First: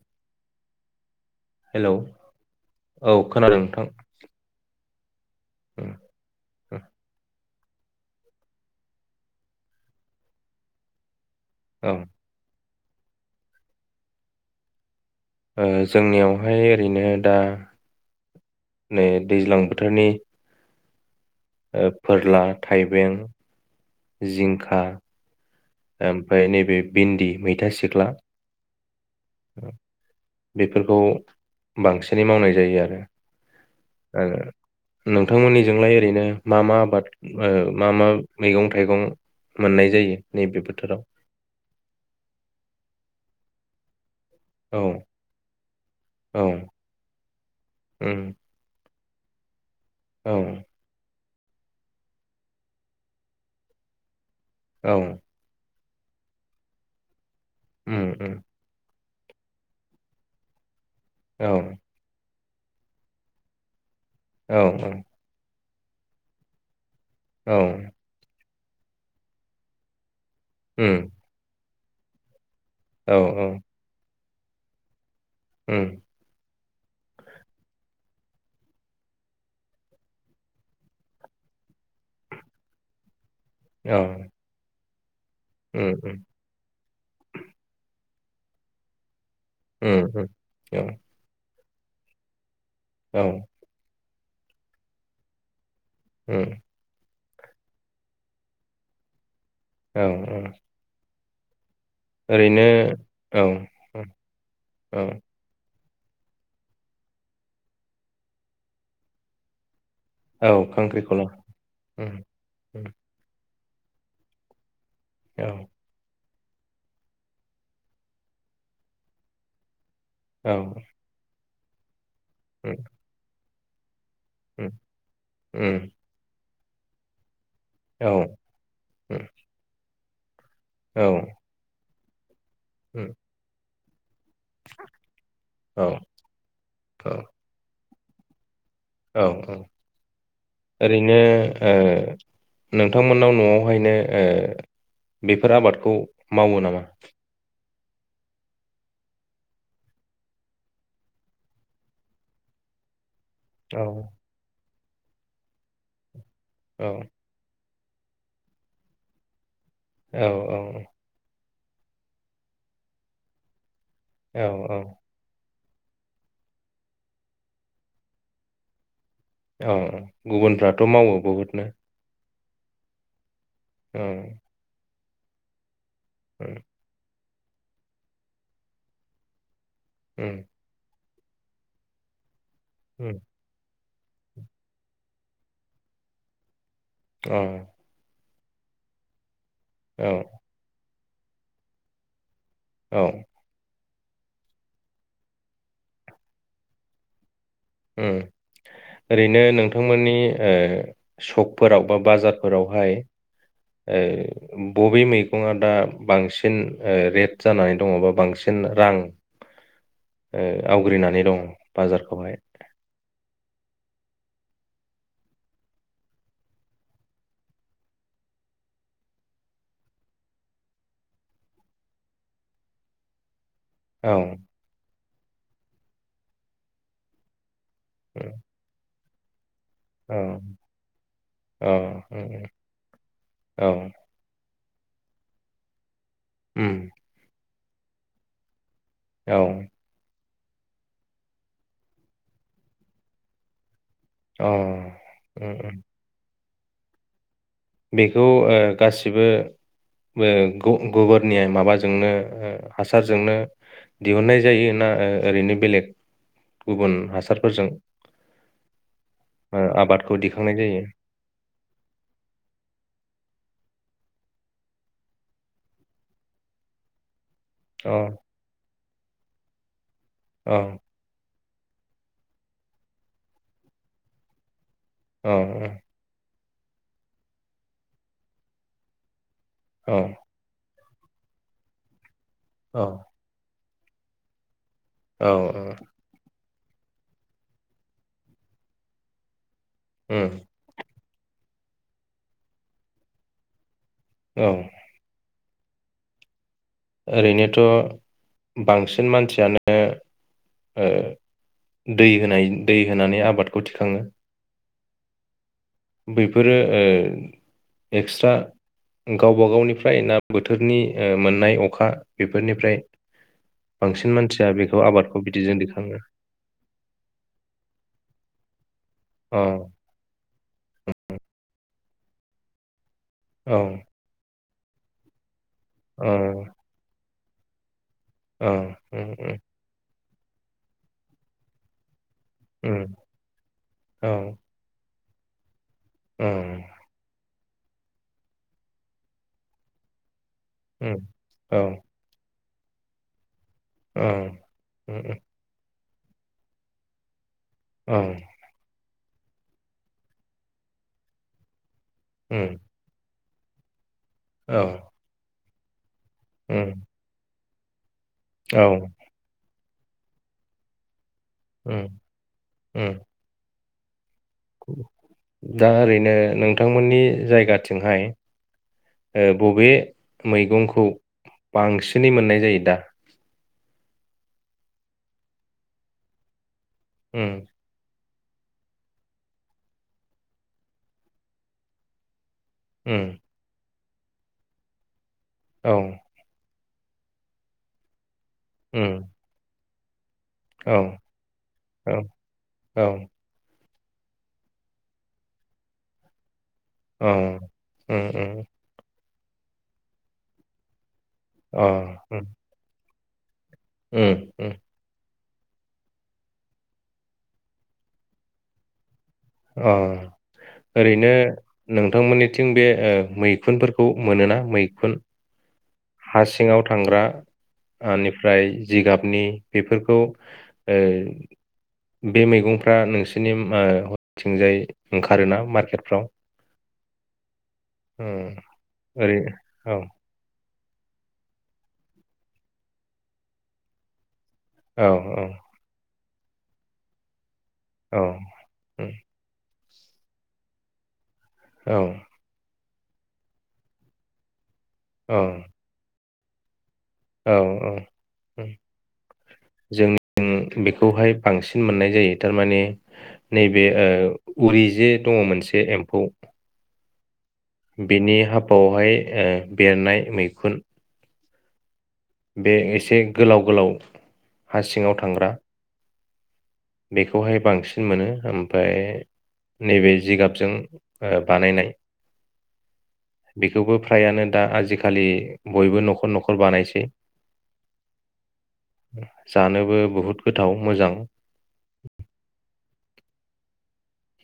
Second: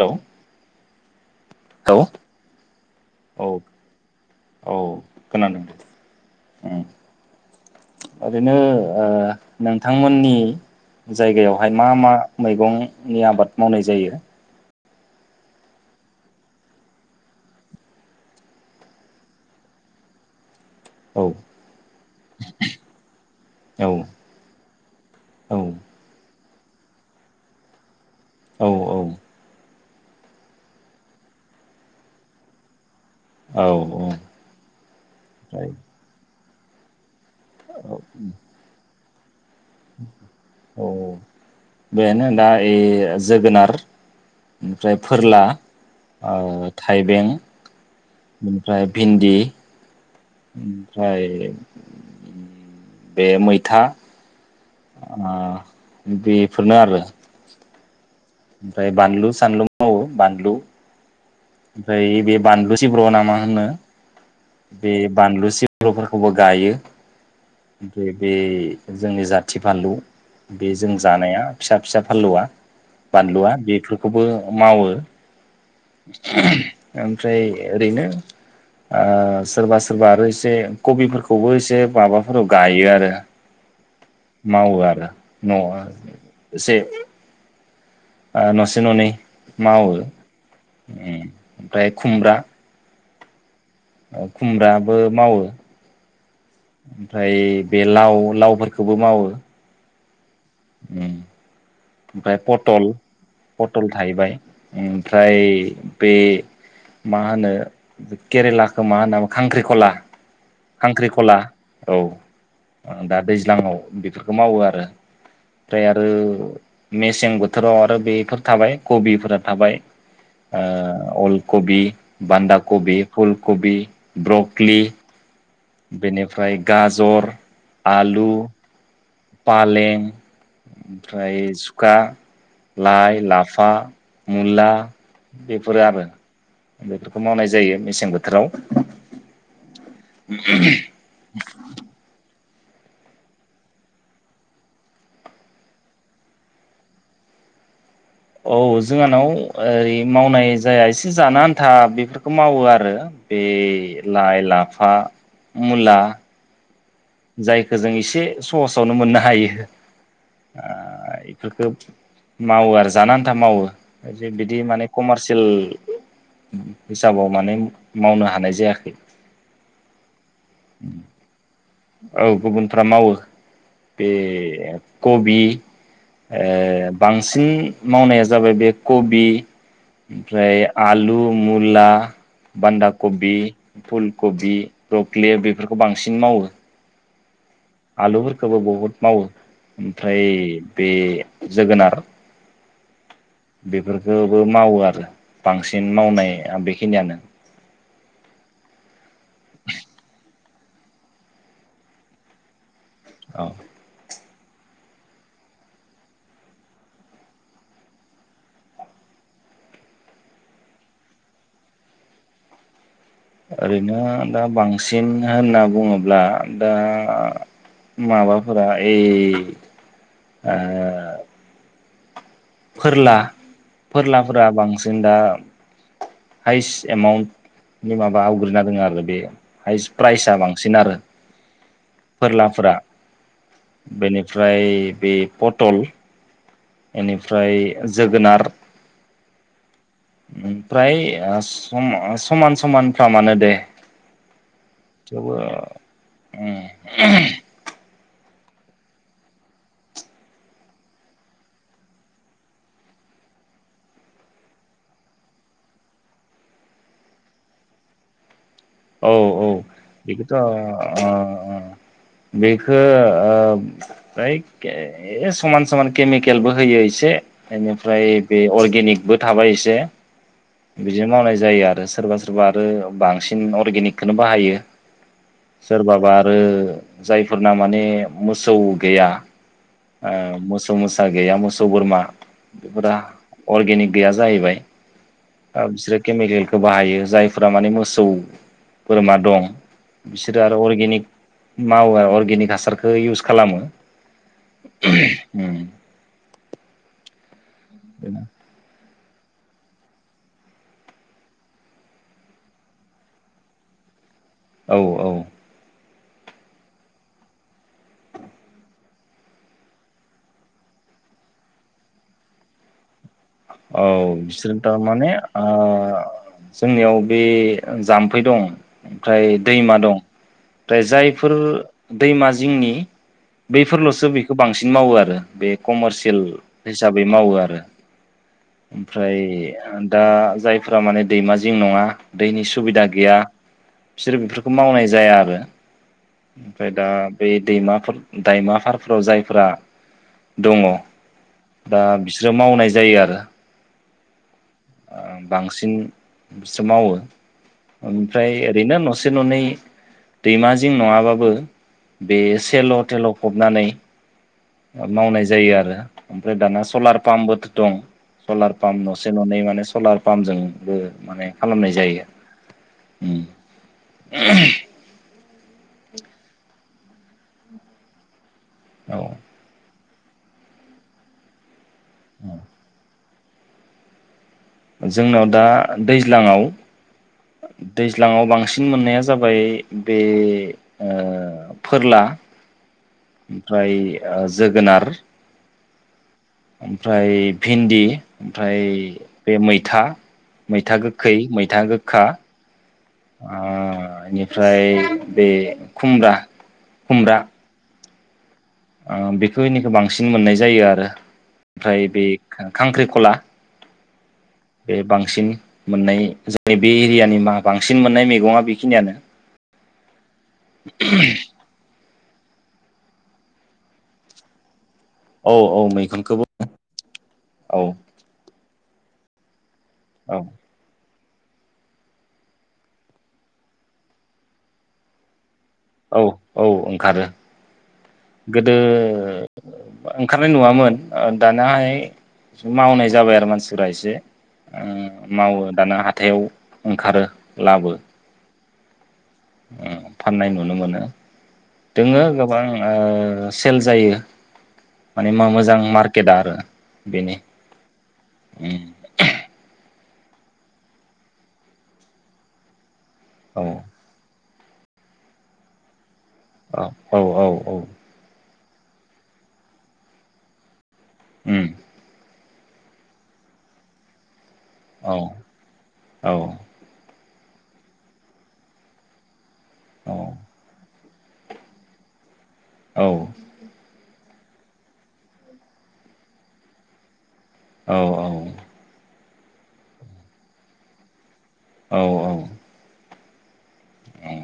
Hello hello औ खोनादों नोंथां औ उम, ओरैनोओह नोंथांमोननि जायगायावहाय मा औ मा मैगं नि आबाद मावनाय जायो। ओह जोंनियावहाय ओरैनो दा नै दैज्लां बोथोरनि औ ओ फोरला थाइबें औ जिंखा औ ओम ओमफ्राय नैबे भिन्दि मैथा सिख्ला औ औ बेफोरखौ बांसिनै मावनाय जायो आरो औ ओमफ्राय ओ नोंथांमोननिजोंलाय ओरैनो मा मा आबाद ओ मा मा मैगं थाइगं मोननाय जायो नैबे औ बोथोराव औ बेनो दा ऐ जोगोनार [inaudible] औ ओमफ्राय फोरला औ ओ थाइबें उम बेनिफ्राय भिन्दि औ ओमफ्राय बे मैथा औ उम अ बेफोरनो आरो ओ ओ ओमफ्राय बानलु सानलु मावो बानलु औ ओमफ्राय बे बानलु सिब्र ना मा होनो औ बे बानलु सि आलुफोरखौबो गायो [unintelligible] जोंनि जाथि फानलु बे जों उम जानाया फिसा फिसा फाललुवा औ बानलआ बेफो खौबो मावो। उम। ओमफ्राय ओरैनो ओ सोरबा सोरबा आरो एसे कबिफोरखौबो एसे माबाफोराव गायो आरो। औ मावो आरो। नङा उम उम जे ओ नसे ननै मावो। उम उम औ। उम ओमफ्राय खुमब्रा औ। खुमब्राबो मावो उम। ओमफ्राय बे लाव लावफोरखौबो मावो औ औ। उम। ओमफ्राय ओरैनो पटल औ पटल औ थाहैबाय औ ओमफ्राय बे मा होनो केरेलाखौ मा होनो खांख्रिखला खांख्रिखला औ उम उम दा दै ज्लाङाव बेफोरखौ मावो आरो औ ओमफ्राय आरो मेसें बोथोराव आरो बेफोर थाबाय कबिफोरा थाबाय औ ओ अल कबि बान्धा उम कबि फुल कबि उम ब्रकलि उम बेनिफ्राय गाजर औ आलु उम फालें औ ओमफ्राय अखा उम लाइ लाफा मुला बेफोरो औ आरो बेफोरखौ मावनाय जायो। मेसें बोथोराव औ औ ओरैनो ओ नोंथांमोननाव न'आवहायनो ओ बेफोर आबादखौ मावो नामा? औ जोंहानाव ओरै मावनाय जाया एसे जानो आन्था बेफोरखौ मावो आरो बे औ लाय लाफा लाफा मुला औ ‌। जायखौ जों इसे सहसावनो मोननो हायो औ औ। फोरखौ मावो आरो जानो आन्था मावो। जे बिदि औ औ माने कमारसियेल हिसाबाव माने मावनो हानाय जायाखै। औ औ गुबुनफ्राथ' मावो बहुदनो? औ गुबुनफ्रा मावो औ बे कबि ए उम बां सिन मावनाया जाबाय बे कबि उम ओमफ्राय आलु मुला बान्धा उम कबि फुल कबि ब्रक्ले बेफोरखौ बांसिन मावो। अ। आलुफोरखौबो बुहुत मावो। औ ओमफ्राय बे‌ जोगोनार औ। बेफोरखौबो मावो आरो बांसिन मावनाय आ बेखिनियानो। ओ ओरैनो नोंथांमोननि ओ सकफोराव बा बाजारफोरावहाय औ ए बबे मैगंआ दा बांसिन रेट जानानै दङ बा बांसिन रां ओ आवग्रिनानै दं बाजारफ्रावहाय? ओरैनो दा बांसिन होनना बुङोब्ला दा माबाफोरा ओइ ओ फोरला औ बोरलाफोरा बांस जोंदा हायेस्ट एमाउन्टनि माबा आवग्रिना दङ आरो बे हायस्ट औ प्राइसआ बांसिन आरो फोरलाफोरा औ बेनिफ्राय बे पटल उम एनिफ्राय जोगोनार औ ओमफ्राय ओ समा समान समानफ्रामानो दे अ ओ ओ उ बेखौ ओ गासिबो बो ग गबोरनिया माबाजोंनो हासारजोंनो दिहुननाय जायोना ओरैनो बेलेग गुबुन हासारफोरजों औ-औ ओ आबादखौ बेखौथ' दिखांनाय जायो अ-अ-अ बे खो ओ [unintelligible] समान समान केमिकेलबो होयो एसे अ बेनिफ्राय बे अर्गेनिक बो थाबाय एसे अ बिदिनो मावनाय जायो आरो सोरबा सोरबा आरो बांसिन अर्गेनिकखौनो बाहायो औ सोरबाबा आरो जायफोरना माने मोसौ गैया औ आ मोसौ मोसा गैया मोसौ, बोरमा औ [unintelligible] अर्गेनिक गैया जाहैबाय औ आ बिसोर केमिकेल बायो जायफोरा माने मोसौ बोरमा दं उम बिसोरो आरो अर्गेनिक मावो आरो अर्गेनिक हासारखौ इउस खालामो औ उम ओरैनो थ' बांसिन मानसियानो दै होनाय दै होनानै आबादखौ थिखाङो औ-औ बैफोरो ओ एक्सट्रा गावबा गावनिफ्राय ना बोथोरनि ओ मोननाय अखा बेफोरनिफ्राय औ बांसिन मानसिया बिसोर बेखौ टारमाने आबादखौ ओ बिदिजों दिखाङो जोंनियाव बे ओ जाम्फै दं। ओमफ्राय औ दैमा दं। फ्राय जायफोर दैमा जिंनि औ बैफोरल'सो बेख खौ बांसिन मावो आरो बे औ कमारसियेल हिसाब बे मावो आरो औ उम ओमफ्राय उम आन दा जायफ्रा माने दैमा जिं नङा दैनि सुबिदा उम गैया औ बिसोरो बेफोरखौ मावनाय जाया आर बा उम ओमफ्राय दा बे दैमाफोर दायमा फारफोराव जायफोरा दङ उम औ दा बिसरोम मावनाय जायो आरो [inaudible] अ ओम बांसिन सोमावो औ ओमफ्राय ओरैनो नस से ननै दैमा जिं नङाबाबो बे उम सेल हटेलाव फबनानै औ ओ मावनाय ज जायो आरो ओमफ्राय दाना उम सलार पाम बो दं सलार औ पाम्प नसे ननै मानोस सलार पाम्पजोंबो माने खालामनाय उम जायो उम [inaudible] दा ओरैनो नोंथांमोननि जायगाथिंहाय औ ओ बबे मैगंखौ बांसिनै मोननाय जायो दा। जोंनाव दा दैज्लाङआव ओम। लांङाव बांसिन मोननाया जाबाय बे ओ फोरला। उम ओमफ्राय ओ जोगोनार। औ। ओमफ्राय भिन्दि। ओमफ्राय उम बे मै था मैथा औ गोखै मैथा औ गोखा। औ अ इनिफ्राय बे खुमब्रा। औ। खुमब्रा उम उम। ओ बेखिनिखौ बांसिन मोननाय जायो आरो। अ ओमफ्राय बे उम खांख्रिखला। उम उम बे बांसिन मोननाय जोंनि बे एरियानि मा बांसिन मोननाय मैगंआ बेखिनियानो। अ। ओरैनो नों नोंथांमोननिथिं बे ओ मैखुनफोरखौ मोनोना मैखुन? औ। औ हा मैखुनखौबो सिङाव औ थांग्रानिफ्राय जिगाबनि। बेफोरखौ। औ बे मैगंफ्रा नोंसोरनि हरैथिंजाय ओंखारोना? औ मार्केटफ्राव? औ ओंखारो उम गोदो ओरै औ ओंखारनाय नुआमोन। ओ दानाहाय मावनाय जाबाय आरो मानसिफोरा एसे। औ ओं मावो दाना हा हाथायाव ओंखारो। लाबो औ। ओ फाननाय नुनो मोनो। औ दोङो गोबां। ओ सेल जायो माने मा मोजां मार्क केदार औ औ उम जों जों बेखौहाय बांसिन मोननाय जायो थारमाने औ नैबे ओ उरि जे दङ मोनसे एम्फौ औ औ औ औ बावहाय ओ बेरनाय मैखुन उम बे एसे गोलाव गोलाव हा सिङाव औ थांग्रा औ बेखौहाय बांसिन मोनो ओमफ्राय नैबे जिगाबजों बानायनाय बेखौबो फ्रायानो दा आजिखालि बयबो नखर नखर बानायसै। औ औ जानोबो बहुत गोथाव मोजां। औ औ उम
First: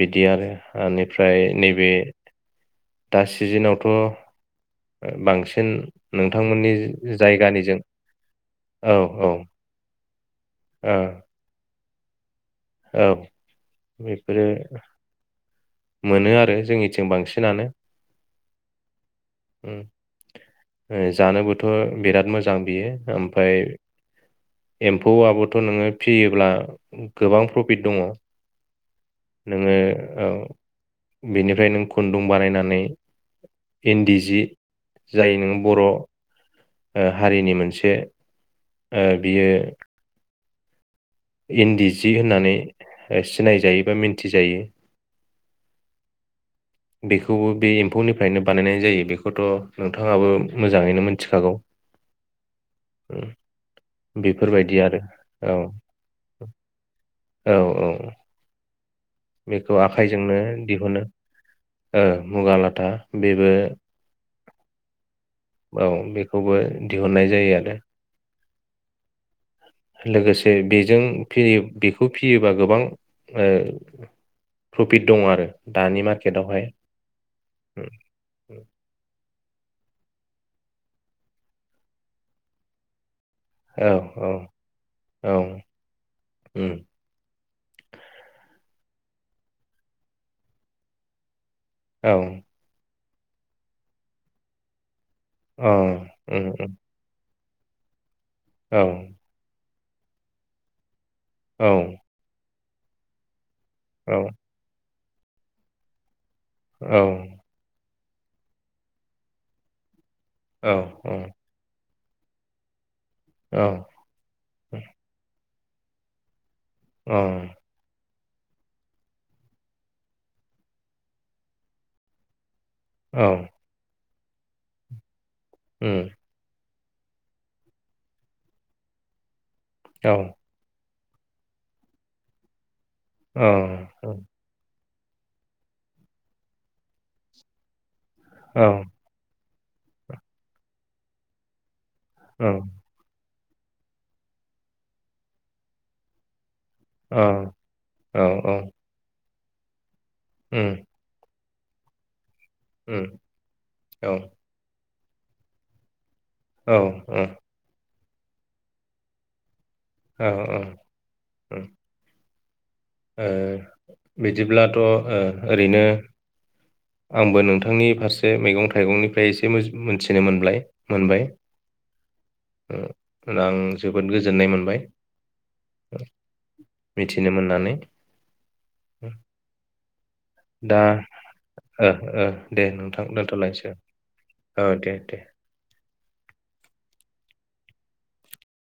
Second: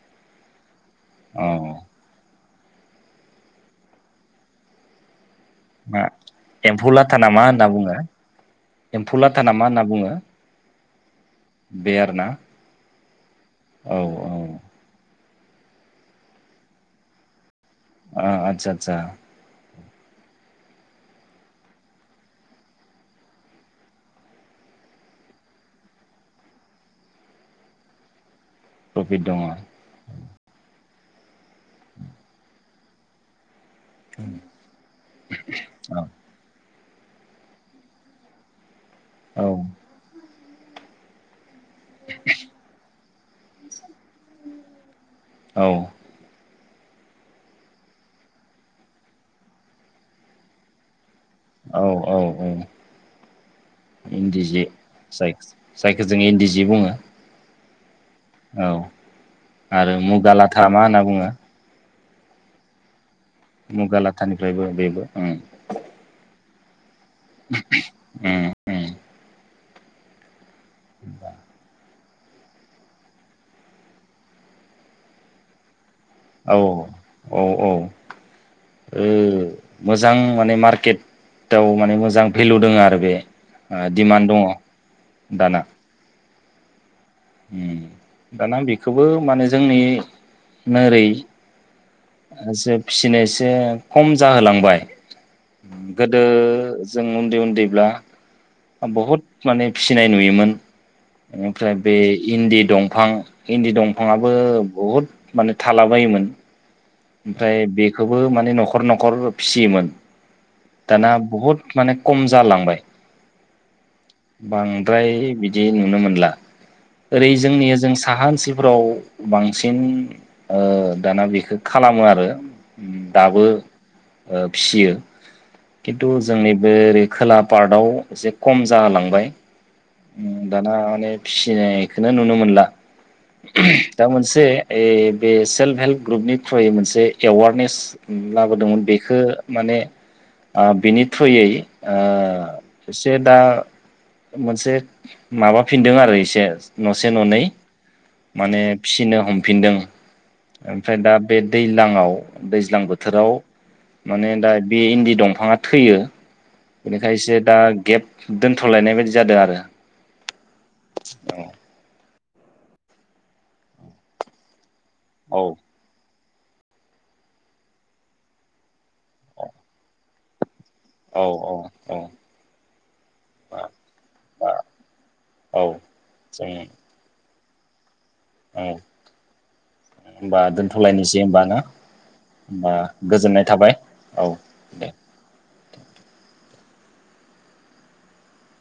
बिदि आरो बेनिफ्राय नैबे दा सिजेनावथ बांसिन मा नोंथांमोननि एम्फौ लाथानामा होनना जायगानिजों बुङो औ एम्फौ औ लाथानामा होनना बुङो। ओ बे आरोना। औ औ बेफोरो औ मोनो आरो जोंनिथिं बांसिनानो। अ आतसा आतसा जानोबोथ बिराद मोजां बियो ओमफ्राय एम्फौआबोथ' नोङो फियोब्ला गोबां प्रफिट दंङ। प्रफिट दङ नोङो ओ बेनिफ्राय नों खुन्दुं बानायनानै इन्दि जि जाय नोङो बर ओ औ हारिनि मोनसे ओ औ बियो इन्दि जि होननानै सिनायजायो बा मिन्थिजायो। औ बेखौबो बे एम्फौनिफ्रायनो बानायनाय जायो बेखौथ नोंथाङाबो मोजाङैनो मोन औ औ औ उम, इन्दि जि बेफोरबायदि आरो जाय औ जाय जों इन्दि जि बुङो औ औ औ बेखौ आरो मुगा आखाइजोंनो लाथा मा होनना दिहुनो बुङो। ओ मुगा लाथा। बेबो मुगा लाथानिफ्रायबो बेबो उम औ बेखौबो दिहुननाय जायो आरो उम उम लोगोसे बेजों फियो बि फियोबा गोबां ओ प्रफिट दङ आरो दानि मा औ औ औ ओ उम, मो जां माने मार्केटआव माने मोजां भेलु दोङो आरो बे ओ औ दिमान्ड औ दङ औ दाना उम उम दाना बेखौबो माने जोंनि नोरै औ एसे फिसिनाया एसे खम जाहोलांबाय औ गोदो उम उम जों उन्दै उ न्दैब्ला औ बहुत माने फिनाय नुयोमोन। औ एनिफ्राय बे इन्दि दंफां इन्दि औ दंफाङाबो बहुद माने थालाबायोमोन‌। औ ओमफ्राय बे खौबो माने न'खर न'खर फिसियोमोन। औ दाना बहुत माने खम जालांबाय। औ बांद्राय बिदि जे नुनो मोनला। औ ओरै अ जोंनिया जों साहा मानसिफ्राव बांसिन ओ दाना बेखौ खालामो आरो। औ दाबो। फिसियो। खिन्थु उम जोंनि बे ओरै खोला पार्टआव एसे खम जालांबाय। औ दाना माने फिसिनायखोनो नुनो मोनला। अ ओम। ऐ बे सेल्फ हेल्प ग्रुपनि थ्रयै मोनसे एवारनेस। उम औ लाबोदोंमोन बेखो। माने ओ बिनि थ्रुयै। उम उम ओ एसेब दा मोनसे माबाफिनदों आरो एसे। न'से ननै औ माने उम फिनो हमब फिनदों। ओमफ्राय दाब बे दैलांङाव। दैज्लां बोथोराव माने दा बे इदिन दंफाङा थैयो। बेनिखायसो दा गेप दोनथ'लायनाय बायदि जादों आरो। औ औ उम। ओ बिदिब्लाथ थ ओ औ ओरैनो। आंबो नोंथांनि फारसे मैगं थाइगंनिफ्राय एसे मोज मोनथिनो मोनब्लाय। मोनबाय औ औ उम आं जोबोद गोजोननाय बा मोनबाय औ उम मिथिनो मोन नानै। होनोमबा दा दोनथ'लायनोसै हमबा ना ओ ओ दे होमबा नोंथां गोजोननाय दोनथ'लायनोसै थाबाय औ दे।